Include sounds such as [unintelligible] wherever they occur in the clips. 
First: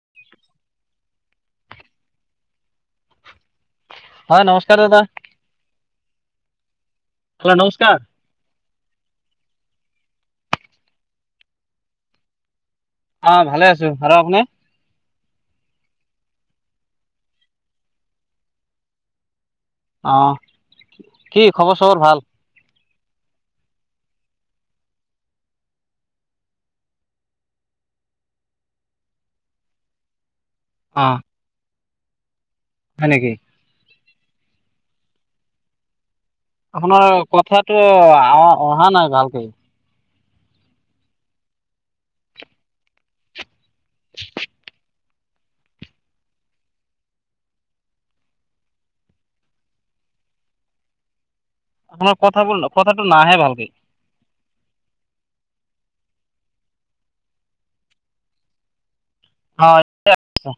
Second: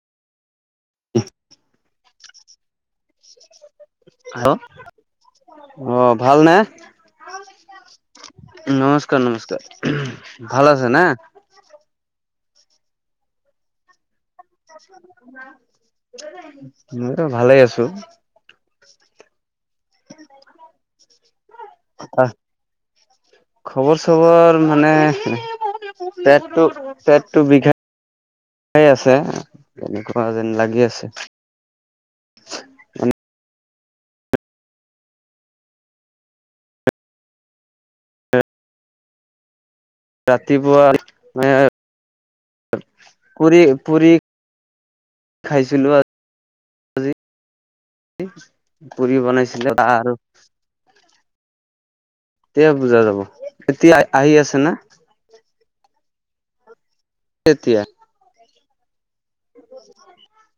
[inaudible] উম [unintelligible] হয় নমস্কাৰ দাদা। অ ভাল নে? হেল্ল' নমস্কাৰ। নমস্কাৰ নমস্কাৰ ভালে আছ না। অ ভালে আছো আৰু আপুনি? মইতো ভালেই আছো। অ কি খবৰ চবৰ ভাল। আহ খবৰ চবৰ মানে পেটটো পেটটো বিষায় বিষায় আছে এনেকুৱা যেন লাগি অ আছে। হয় নেকি। আপোনাৰ কথাটো অ অহা নাই ভালকে। ৰাতিপুৱা মানে পুৰি পুৰি খাইছিলো আ আজি। পুৰি বনাইছিলে বা আৰু। আপোনাৰ কথা এতিয়া বুজা যাব এতিয়া আহি আছে না। এতিয়া। হয় [inaudible]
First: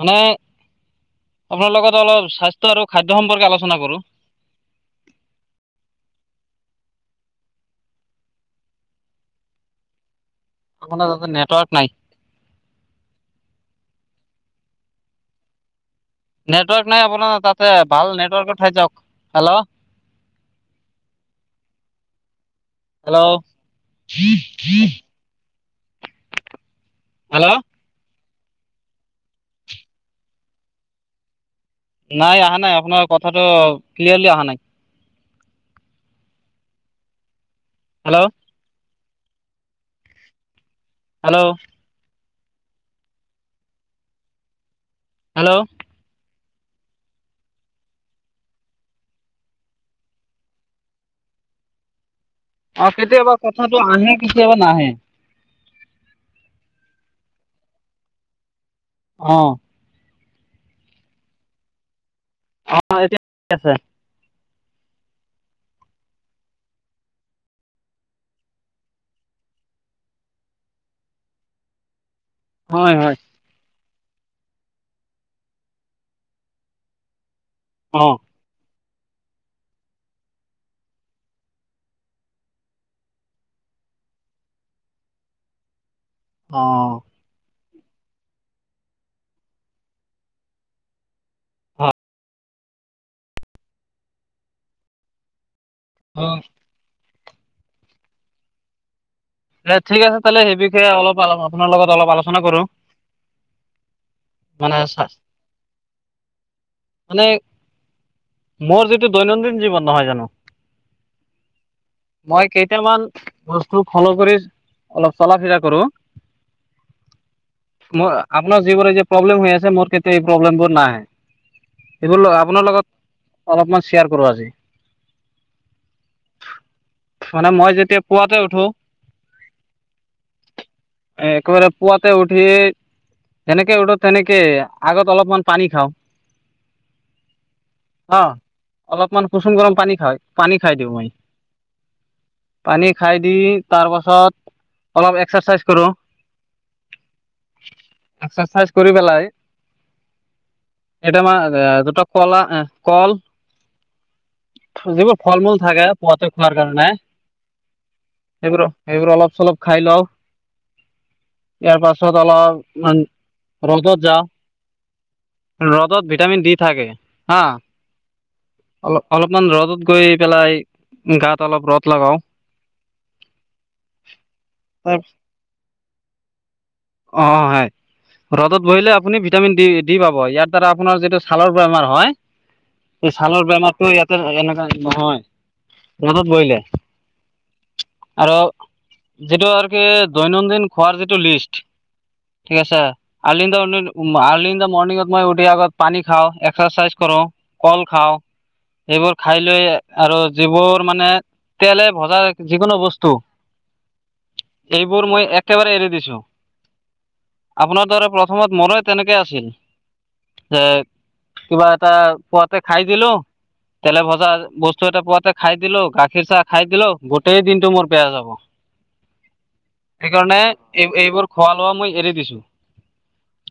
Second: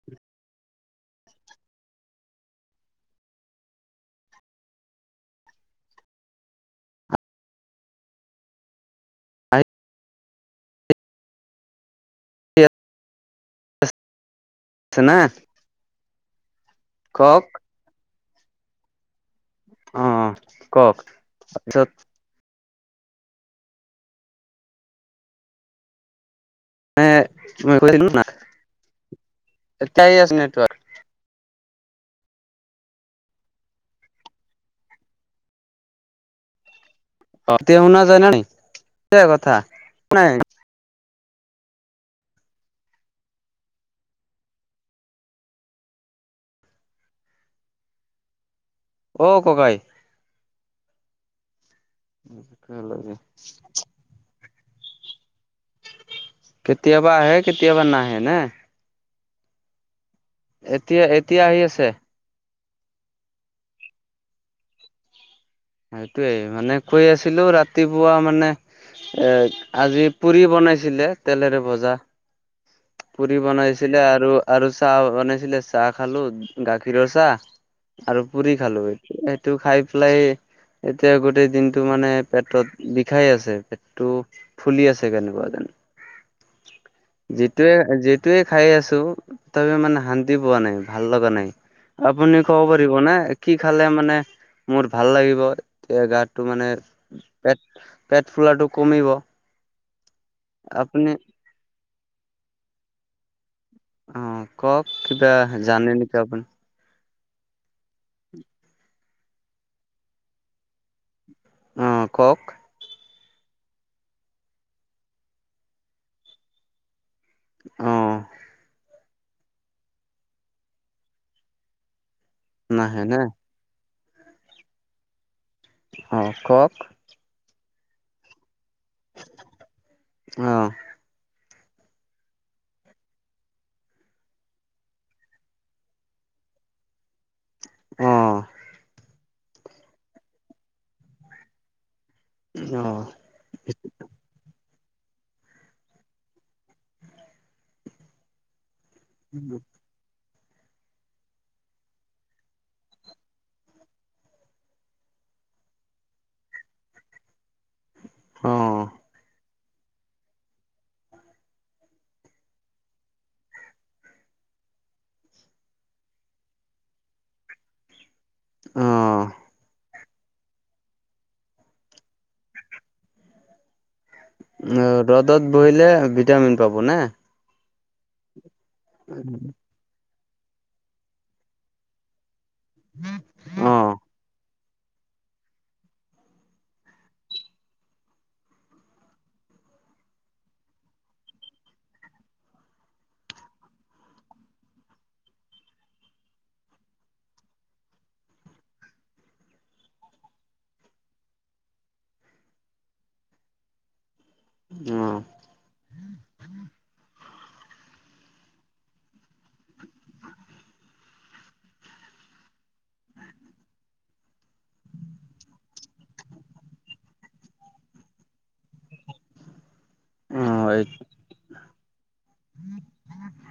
মানে আপোনাৰ লগত অলপ স্বাস্থ্য আৰু খাদ্য সম্পৰ্কে আলোচনা কৰোঁ। আহি আপোনাৰ তাতে নেটৱৰ্ক নাই। ছেনে নেটৱৰ্ক নাই আপোনাৰ তাতে ভাল নেটৱৰ্ক ঠাইত যাওঁক হেল্ল'। অ কওক তাৰপিছত। হেল্ল' হেল্ল' এই নেটৱৰ্কটো নাই, এতিয়া আহি আছে নেটৱৰ্ক। নাই আহা নাই আপোনাৰ কথাটো ক্লিয়াৰলি আহা নাই। অ এতিয়া শুনা যাই হেল্ল' নে নাই, যে [unintelligible] কথা একো নাই হেল্ল'? হেল্ল'? অ ককাই? উ [inaudible] অ কেতিয়াবা কথাটো আহে কেতিয়াবা নাহে। কেতিয়াবা আহে কেতিয়াবা নাহে না। অঁ। এতিয়া এতিয়া আহি আছে। অ এতিয়া ঠিক আছে। সেইটোয়েই মানে কৈ আছিলো ৰাতিপুৱা মানে এ আজি পুৰি বনাইছিলে তেলেৰে ভজা। হয় হয়। পুৰি বনাইছিলে আৰু আৰু চাহ বনাইছিলে চাহ খালোঁ, গাখীৰৰ চাহ অ আৰু পুৰি খালো সেইটো খাই পেলাই এতিয়া গোটেই দিনটো মানে পেটত বিষাই আছে পেটটো ফুলি আছে কেনেকুৱা জানো। অ। যিটোৱে যিটোৱে খাই আছো তথাপিও মানে শান্তি পোৱা নাই ভাল লগা নাই। আপুনি কব পাৰিব নে কি খালে মানে মোৰ ভাল লাগিব? এতিয়া অ গাটো মানে পেট - পেট ফুলাটো কমিব। এ ঠিক আছে, তেলে সেই বিষয়ে আপুনি অলপ আপোনাৰ লগত অলপ আলোচনা কৰো। অ মানে কওক চা কিবা জানে নেকি আপুনি? মানে [inaudible] মোৰ যিটো দৈনন্দিন জীৱন নহয় জানো, অ কওক মই কেই কেইটামান বস্তু ফল' কৰি অলপ চলা ফিৰা কৰো। অ। ম আপোনাৰ যিবোৰ যে প্ৰব্লেম হৈ আছে মোৰ কেতিয়া এই প্ৰব্লেমবোৰ নাহে, এইবোৰ ল আ আপোনাৰ নাহে নে লগত অলপমান শ্বেয়াৰ কৰোঁ আজি? অ কওক? মানে মই যেতিয়া পুৱাতে উঠো অহ। এ একেবাৰে পুৱাতে উঠি তেনেকে উঠোঁ তেনেকেই আগত অলপমান পানী খাওঁ। অ অলপমান কুসুম গৰম পানী খাই পানী খাই দিওঁ মই। অ পানী খাই দি তাৰপাছত অলপ এক্সাৰচাইজ কৰো, এক্সাৰচাইজ কৰি পেলাই উ [inaudible] এটা মা আ দুটা কলা এ কল, যিবোৰ ফল -মূল থাকে পোৱাতে খোৱাৰ কাৰণে অ এইবোৰ সেইবোৰ অলপ চলপ খাই লও। ইয়াৰ পাছত অলপমান ৰ'দত যাওঁ। ৰ'দত ভিটামিন দি থাকে হা, অ অলপমান ৰ'দত গৈ পেলাই গাত অলপ ৰ'দ লগাও। অ তাৰ ৰ'দত বহিলে ভিটামিন পাব না? অ হয় ৰ'দত বহিলে আপুনি ভিটামিন দি দি পাব, ইয়াৰ দ্বাৰা আপোনাৰ যিটো ছালৰ বেমাৰ হয় এই ছালৰ অ বেমাৰটো ইয়াতে এনেকা নহয় ৰ'দত বহিলে। আৰু যিটো আৰু কি দৈনন্দিন খোৱাৰ যিটো লিষ্ট ঠিক আছে early in the morning early in the মৰ্নিংত মই উঠি আগত পানী খাওঁ এক্সাৰচাইজ কৰো, কল খাওঁ এইবোৰ খাই লৈ আৰু যিবোৰ মানে তেলে ভজা যিকোনো বস্তু অ এইবোৰ মই একেবাৰে এৰি দিছো। আপোনাৰ দৰে প্ৰথমত মন তেনেকে আছিল, সেক কিবাত- তা পুৱাতে খাই দিলোঁ। তেলে ভজা বস্তু এটা পোৱাতে খাই দিলো গাখীৰ চাহ খাই দিলো গোটেই দিনটো মোৰ বেয়া যাওঁক। সেইকাৰণে এই এইবোৰ খোৱা লোৱা মই এৰি দিছোঁ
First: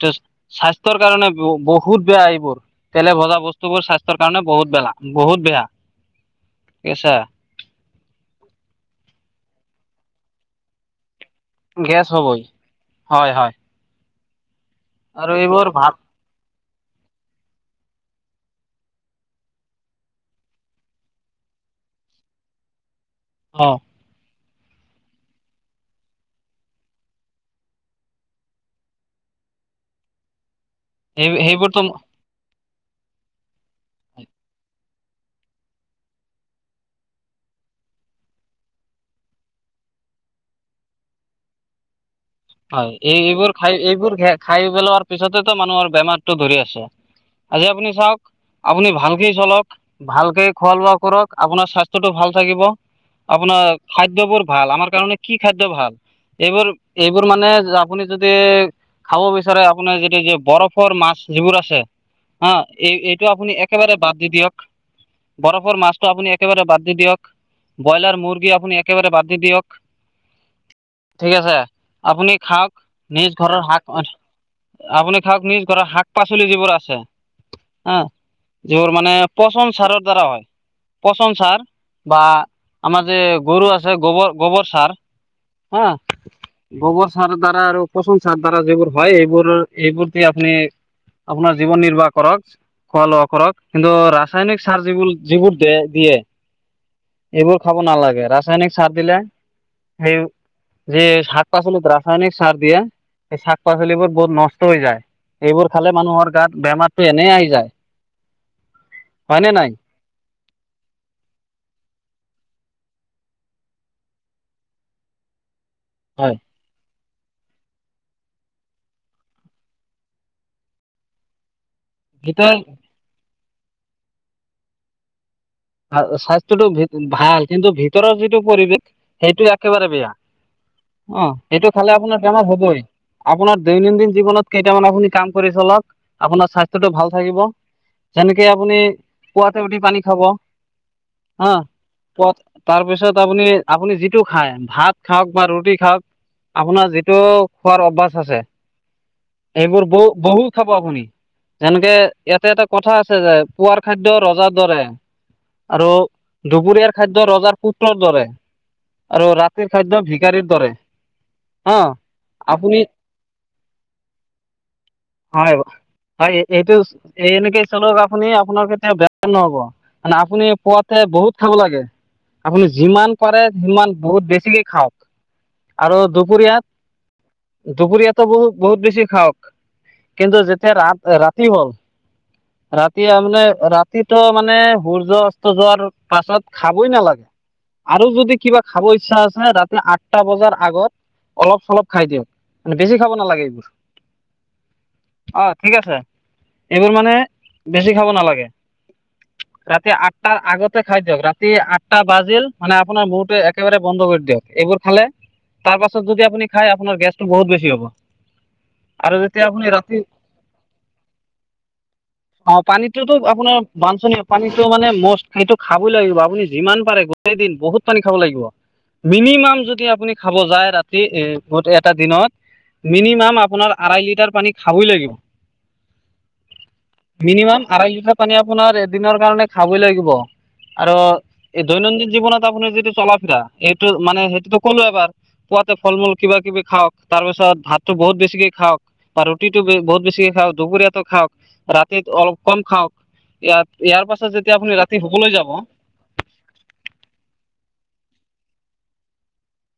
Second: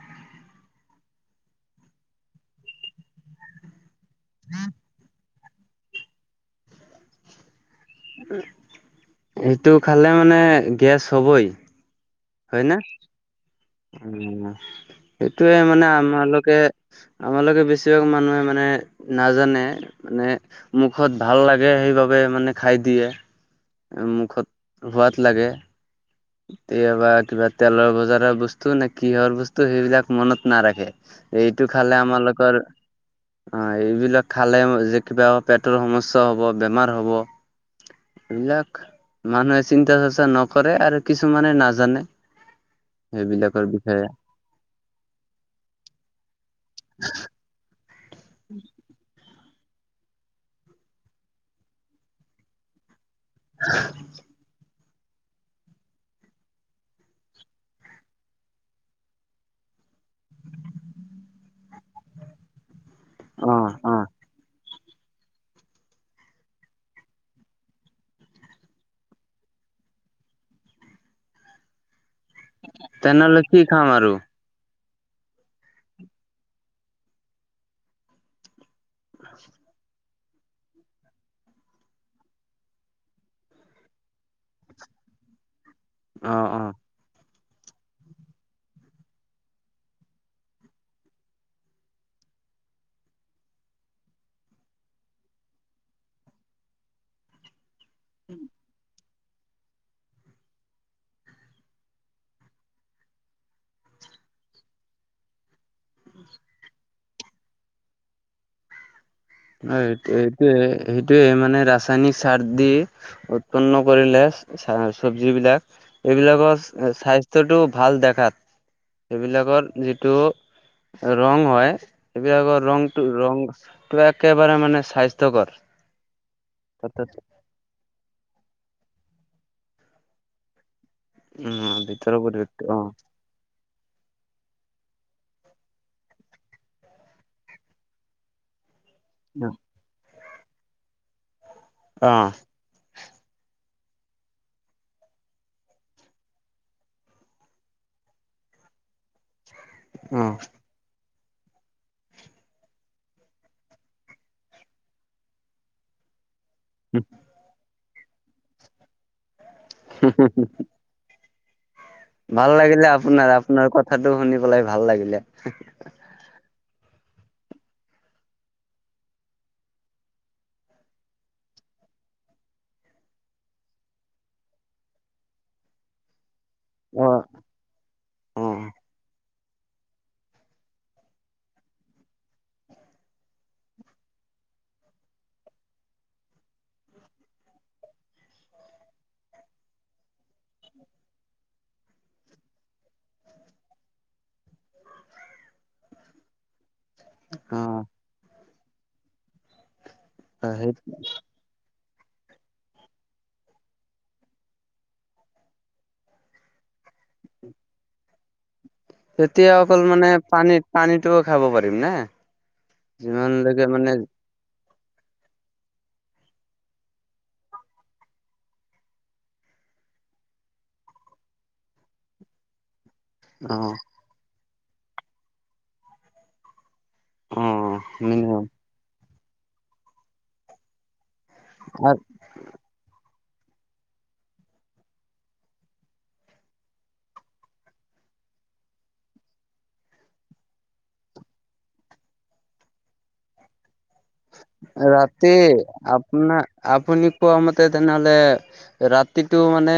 তেচ স্বাস্থ্যৰ কাৰণে বহুত বেয়া এইবোৰ। তেলে ভজা বস্তুবোৰ স্বাস্থ্যৰ কাৰণে বহুত বেলা বহুত বেয়া ঠিক আছে। সেইটো খালে মানে গেছ হবই। গেছ হ'বই হয় হয়। উ আৰু সেইটোয়ে এইবোৰ মানে ভাত আমালোকে আমালোকে বেছিভাগ মানুহে মানে নাজানে। মানে মুখত ভাল লাগে সেইবাবে মানে খাই দিয়ে। অ। মুখত সোৱাদ লাগে। কেতিয়াবা কিবা তেলৰ বজাৰৰ বস্তু নে কিহৰ বস্তু সেইবিলাক মনত নাৰাখে। এই এইটো সেইবোৰতো খালে আমালোকৰ অ এইবিলাক খালে যে কিবা পেটৰ সমস্যা হব বেমাৰ হ'ব। এইবিলাক মানুহে চিন্তা চৰ্চা নকৰে আৰু কিছুমানে নাজানে। হয় এই এইবোৰ সেইবিলাকৰ খাই বিষয়ে এইবোৰ খাই পেলোৱাৰ পিছতেতো মানুহৰ বেমাৰটো ধৰি আছে। আজি আপুনি চাওক আপুনি ভালকেই চলক ভালকে খোৱা লোৱা কৰক আপোনাৰ স্বাস্থ্যটো ভাল থাকিব। আপোনাৰ খাদ্যবোৰ ভাল আমাৰ কাৰণে কি খাদ্য ভাল। এইবোৰ এইবোৰ মানে আপুনি যদি খাব বিচাৰে আপোনাৰ যেতিয়া যি বৰফৰ মাছ যিবোৰ আছে। হা এই এইটো অ আপুনি অ একেবাৰে বাদ দি দিয়ক। বৰফৰ মাছটো আপুনি একেবাৰে বাদ দি দিয়ক। ব্ৰইলাৰ, মুৰ্গী আপোনি একেবাৰে বাদ দি দিয়ক। ঠিক আছে আপুনি খাওক নিজ তেনেহ'লে কি ঘৰৰ খাম শাক আৰু আপুনি খাওক নিজ ঘৰ শাক পাচলি যিবোৰ আছে হা। যিবোৰ মানে পচন সাৰৰ দ্বাৰা হয়। পচন সাৰ বা আমাৰ যে গৰু আছে গোবৰ গোবৰ সাৰ হা। অ অ। গোবৰ সাৰ দ্বাৰা আৰু পচন সাৰ দ্বাৰা যিবোৰ হয় এইবোৰ এইবোৰ দি আপুনি আপোনাৰ জীৱন নিৰ্বাহ কৰক খোৱা লোৱা কৰক কিন্তু ৰাসায়নিক সাৰ যিবোল যিবোৰ দি দিয়ে এইবোৰ খাব নালাগে ৰাসায়নিক সাৰ দিলে সেই যে শাক পাচলি দ্বাৰা ৰাসায়নিক সাৰ দিয়ে হেই শাক পাচলিবোৰ বহুত নষ্ট হৈ যায়। এইবোৰ খালে মানুহৰ গাত বেমাৰতটো এনে আহি যায়। হয় নে নাই অ এই এইটোয়ে সেইটোয়ে মানে ৰাসায়নিক সাৰ দি উৎপন্ন কৰিলে চা চবজি বিলাক হয় এইবিলাকৰ স্থা- টোতো ভাল দেখাত সেইবিলাকৰ যিটো ৰং হয়। ভিতৰ এইবিলাকৰ ৰংটো ৰংটোৱে একেবাৰে মানে স্বাস্থ্যকৰ ভা স্বাস্থ্যটো ভিত অৰ্থাৎ ভাল কিন্তু ভিতৰৰ যিটো পৰিৱেশ সেইটো একেবাৰে বেয়া। অ সেইটো উম খালে ভিতৰৰ আপোনাৰ বেমাৰ পৰিৱেশটো অ হ'বই। আপোনাৰ দৈনন্দিন জীৱনত কেইটামান আপুনি কাম কৰি চলক আপোনাৰ স্বাস্থ্যটো ভাল থাকিব। যেনেকে আপুনি পুৱাতে উঠি পানী খাব। হ অ অ পত তাৰপিছত আপুনি আপুনি যিটো খাই ভাত খাওক বা ৰুটি খাওক আপোনাৰ যিটো খোৱাৰ অভ্যাস আছে। এইবোৰ ব বহু খা- ব আপুনি যেনেকে ইয়াতে এটা কথা আছে যে পুৱাৰ খাদ্য ৰজাৰ দৰে আৰু দুপুৰীয়াৰ খাদ্য ৰজাৰ পুত্ৰৰ দৰে আৰু ৰা- তিৰ খাদ্য ভিখাৰীৰ দৰে হ। ভাল লাগিলে আপোনাৰ আপোনাৰ কথাটো শুনি পেলাই ভাল লাগিলে। হয় হয় এই এইটো এই এনেকে চলক আপুনি আপোনাৰ কেতিয়া বেয়া নহব। মানে আপুনি পোৱাতে বহুত খাব লাগে। আপুনি যিমান পাৰে সিমান বহুত বেছিকে খাওক আৰু দুপৰীয়াত অ। দুপৰীয়াটো অ বহুত - বহুত বেছি খাওক কিন্তু যেতিয়া ৰা ৰাতি হ'ল ৰাতি তাৰমানে ৰাতিটো মানে ভুল য অস্ত যোৱাৰ পাছত খাবই নালাগে। আৰু যদি কিবা খাব ইচ্ছা আছে, ৰাতি আঠটা বজাৰ আগত অলপ - চলপ খাই দিয়ক, মানে বেছি খাব নালাগে এইবোৰ। অ ঠিক আছে এইবোৰ মানে অ বেছি খাব নালাগে। ৰাতি আঠটা সেই আগতে খাই দীয়ক ৰা তি আঠটা বাজিল মানে আপোনাৰ মূৰতে একেবাৰে বন্ধ কৰি দিয়ক এইবোৰ খালে তাৰপাছত যদি আপনি খাই আপোনাৰ গেছটো বহুত বেছি হ'ব। আৰু যেতিয়া তেতিয়া আপুনি অকল ৰাতি মানে পানীত পানীটো খাব পাৰিম ন? অ পানীততো আপোনাৰ বাঞ্চনীয় পানীটো মানে মষ্ট সেইটো খাবই লাগিব আপুনি যিমান পাৰে গোটেই দিন বহুত পানী খাব লাগিব। মিনিমাম যদি আপুনি খাব যায় ৰাতি এ গোট এটা দিনত মিনিমাম অ আপোনাৰ আঢ়াই লিটাৰ পানী খাবই লাগিব। অ মিনিমাম আঢ়াই লিটাৰ পানী মিনিমাম আপোনাৰ এদিনৰ কাৰণে খাবই লাগিব, আৰু এই দৈনন্দিন জীৱনত আপোনাৰ যিটো চলাফিৰা, এইটো মানে সেইটোতো ক'লো এবাৰ। পুৱাতে ফল - মূল কিবা - কিবি খাৱক, তাৰ পিছত ভাতটো বহুত বেছিকে খাৱক। বা ৰুটিটো বহুত বেছি খাওঁক, দুপৰীয়াতো খাওঁক ৰাতি অলপ কম খাওঁক। ইয়াৰ-ইয়াৰ পাছত যেতিয়া শুবলৈ ৰাতি যাব আপনা আপুনি কোৱা মতে তেনেহ'লে ৰাতিটো মানে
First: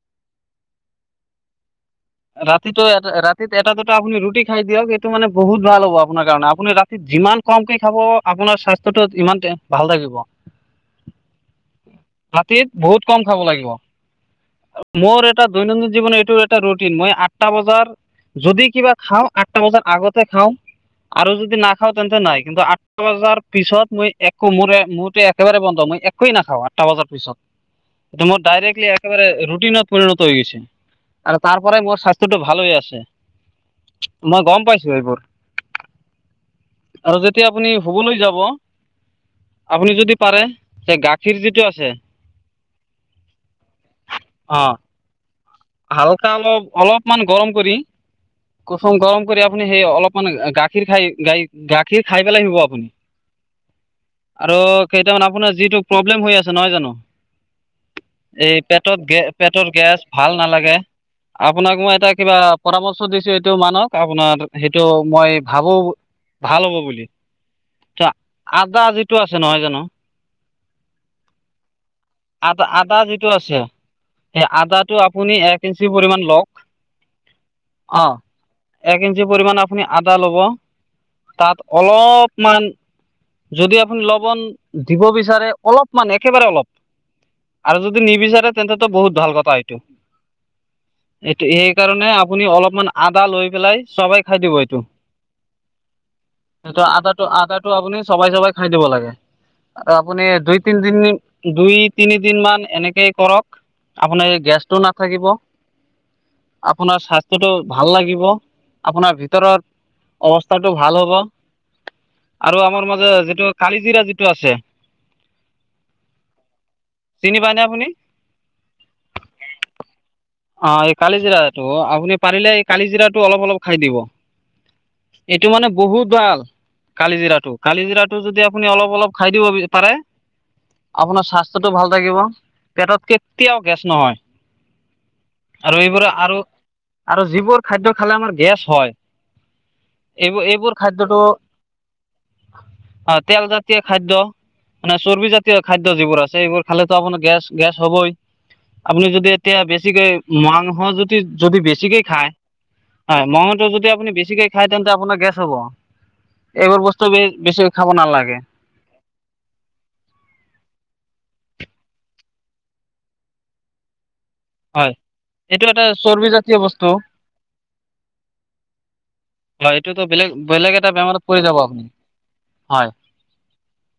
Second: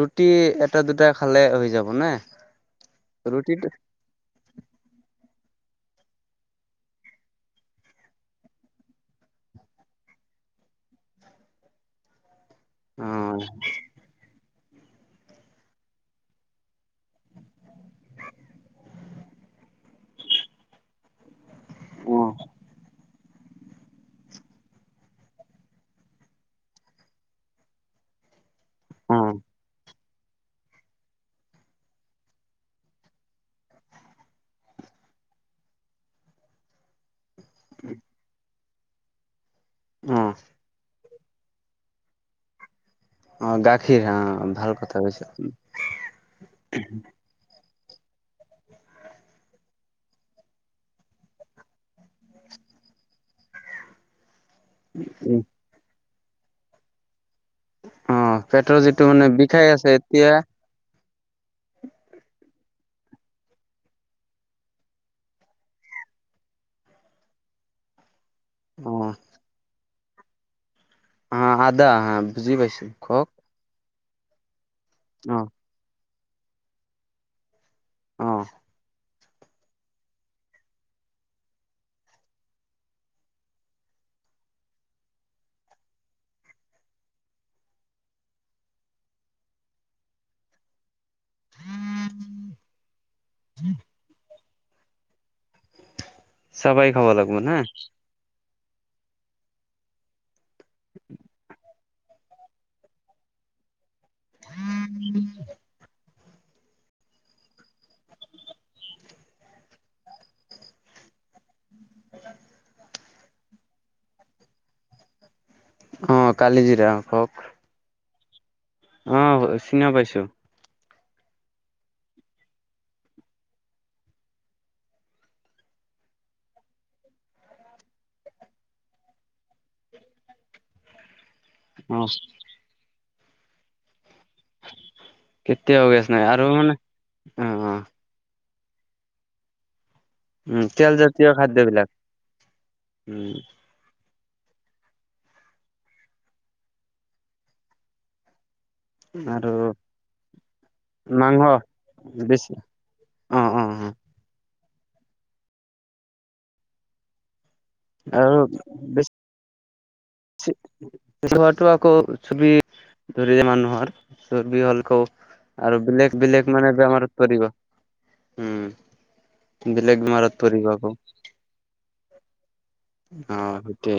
ৰুটি এটা দুটা খালে হৈ যাব নে? ৰাতিটো এটা ৰাতিত ৰুটিটো এটা দু টা আপুনি ৰুটি খাই দিয়ক এইটো মানে বহুত ভাল হ'ব আপোনাৰ কাৰণে, আপুনি ৰাতি যিমান কমকে খাব আপোনাৰ স্বাস্থ্যটো যিমান তে ভাল থাকিব। ৰাতিত বহুত অ কম খাব লাগিব, মোৰ এটা দৈনন্দিন জীৱন এইটো এটা ৰুট টিন, মই আঠটা বজাৰ যদি কিবা খাওঁ আঠটা বজাৰ আগতে খাওঁ আৰু যদি না খাওঁ অ তেন্তে নাই, কিন্তু আঠটা বজাৰ পিছত মই একো মোৰ মোৰো একেবাৰে বন্ধ মই একোৱেই নাখাওঁ আঠটা বজাৰ পিছত। এটো মোৰ ডাইৰেক্টলি অ একেবাৰে ৰুটিনত পৰিণত হৈ গৈছে। আৰু তাৰ পৰাই মোৰ স্বাস্থ্যটো ভাল হৈ আছে। মই গম পাইছো এইবোৰ। আৰু যেতিয়া আপুনি শুবলৈ যাব আপুনি যদি অ পাৰে যে গাখীৰ যিটো আছে অ', গাখীৰ হা, অঁ ভাল কথা কৈছে, উম। হালকা অলপ অলপমান গৰম কৰি কচুম গৰম কৰি আপুনি সেই অলপমান গাখীৰ খাই গাই গাখীৰ খাই পেলাই শুব আপুনি। আৰু কেইটামান আপোনাৰ যিটো প্ৰব্লেম হৈ আছে নহয় জানো? অ এই পেটৰ যিটো পেটত গে মানে বিষাই পেটৰ আছে গেছ, এতিয়া ভাল নালাগে। আপোনাক মই এটা কিবা পৰামৰ্শ দিছো এইটো মানক আপোনাৰ সেইটো মই ভাবো ভাল হ'ব বুলি, আদা অ যিটো আছে নহয় জানো। অ', আদা অ', বুজি আদা পাইছোঁ আদা কওঁক? যিটো আছে সেই আদাটো আপুনি এক ইঞ্চি পৰিমান লওঁক অ', এক কিঞ্চি পৰিমাণ আপুনি আদা ল'ব, তাত অলপমান যদি আপুনি লবণ দিব বিচাৰে, অলপমান একেবাৰে অলপ আৰু যদি নিবিচাৰে, তেন্তেটো বহুত ভাল কথাই এইটো সেইকাৰণে আপুনি অলপমান আদা লৈ পেলাই চবাই খাই দিব এইটো, এইটো চাবাই খাব আদাটো- লাগিব না? আদাটো আপুনি চবাই- চবাই খাই দিব লাগে, আৰু আপুনি দুই তিনিদিন নি দুই তিনিদিনমান এনেকেই কৰক আপোনাৰ গেছটো নাথাকিব। আপোনাৰ স্বাস্থ্যটো ভাল লাগিব আপোনাৰ ভিতৰত। অৱস্থাটো ভাল হ'ব। আৰু আমাৰ মাজে যিটো কালি জিৰা যিটো আছে অ কালি জিৰা কওক নে আপুনি অ', চিনাও পাইছোঁ। অ', এই কালিজিৰাটো আপুনি পাৰিলে এই কালিজিৰাটো অলপ-অলপ খাই দিব। এইটো মানে বহুত ভাল। কালি জিৰাটো, কালি জিৰাটো যদি আপুনি অলপ- অলপ খাই দিব পাৰে আপোনাৰ স্বাস্থ্যটো ভাল অ থাকিব, পেটত কেতিয়াও গেছ নহয়। আৰু কেতিয়াও গেছ এইবোৰা নাই আৰু- মানে আৰু অ যিবোৰ অ খাদ্য খালে আমাৰ গেছ হয়। এইবোৰ- উম এইবোৰ খাদ্যটো, তেলজাতীয় খাদ্যবিলাক অ', উম তেল জাত জাতীয় খাদ্য মানে চৰ্বি জাতীয় খাদ্য যিবোৰ আছে সেইবোৰ খালেতো আপোনাৰ গেছ- গেছ হ'বই। আপুনি যদি আৰু এতিয়া বেছ বেছিকৈ মাংস যদি- মাংস যদি বেছিকে খায়, বেছি হয় অ অ মাংসটো যদি অ আপুনি বেছিকে খাই তেন্তে আপোনাৰ গেছ হ'ব এইবোৰ বস্তু বেছি। খাব নালাগে আৰু বে ছি টো হোৱাটো আকৌ চৰ্বি ধৰি যে মানুহৰ চৰ্বি হয় হলকো এইটো আৰু এটা বেলেক চৰ্বি বেলেক জাতীয় মানে বস্তু বেমাৰত পৰিব উম হয় এইটোতো বেলেগে বেলেগ বেমাৰত পৰিব বেলেগ আকৌ এটা বেমাৰত পৰি যাব আপুনি হয় অ সেইটোৱে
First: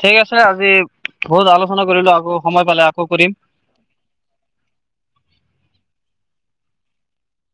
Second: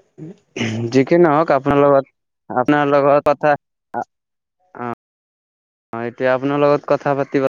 ঠিক আছে আজি যি কি বহুত নহওক আপোনাৰ আলোচনা লগত কৰিলো আকৌ সময় আপোনাৰ পালে আকৌ লগত কৰিম কথা অ এতিয়া আপোনাৰ লগত কথা পাতিবা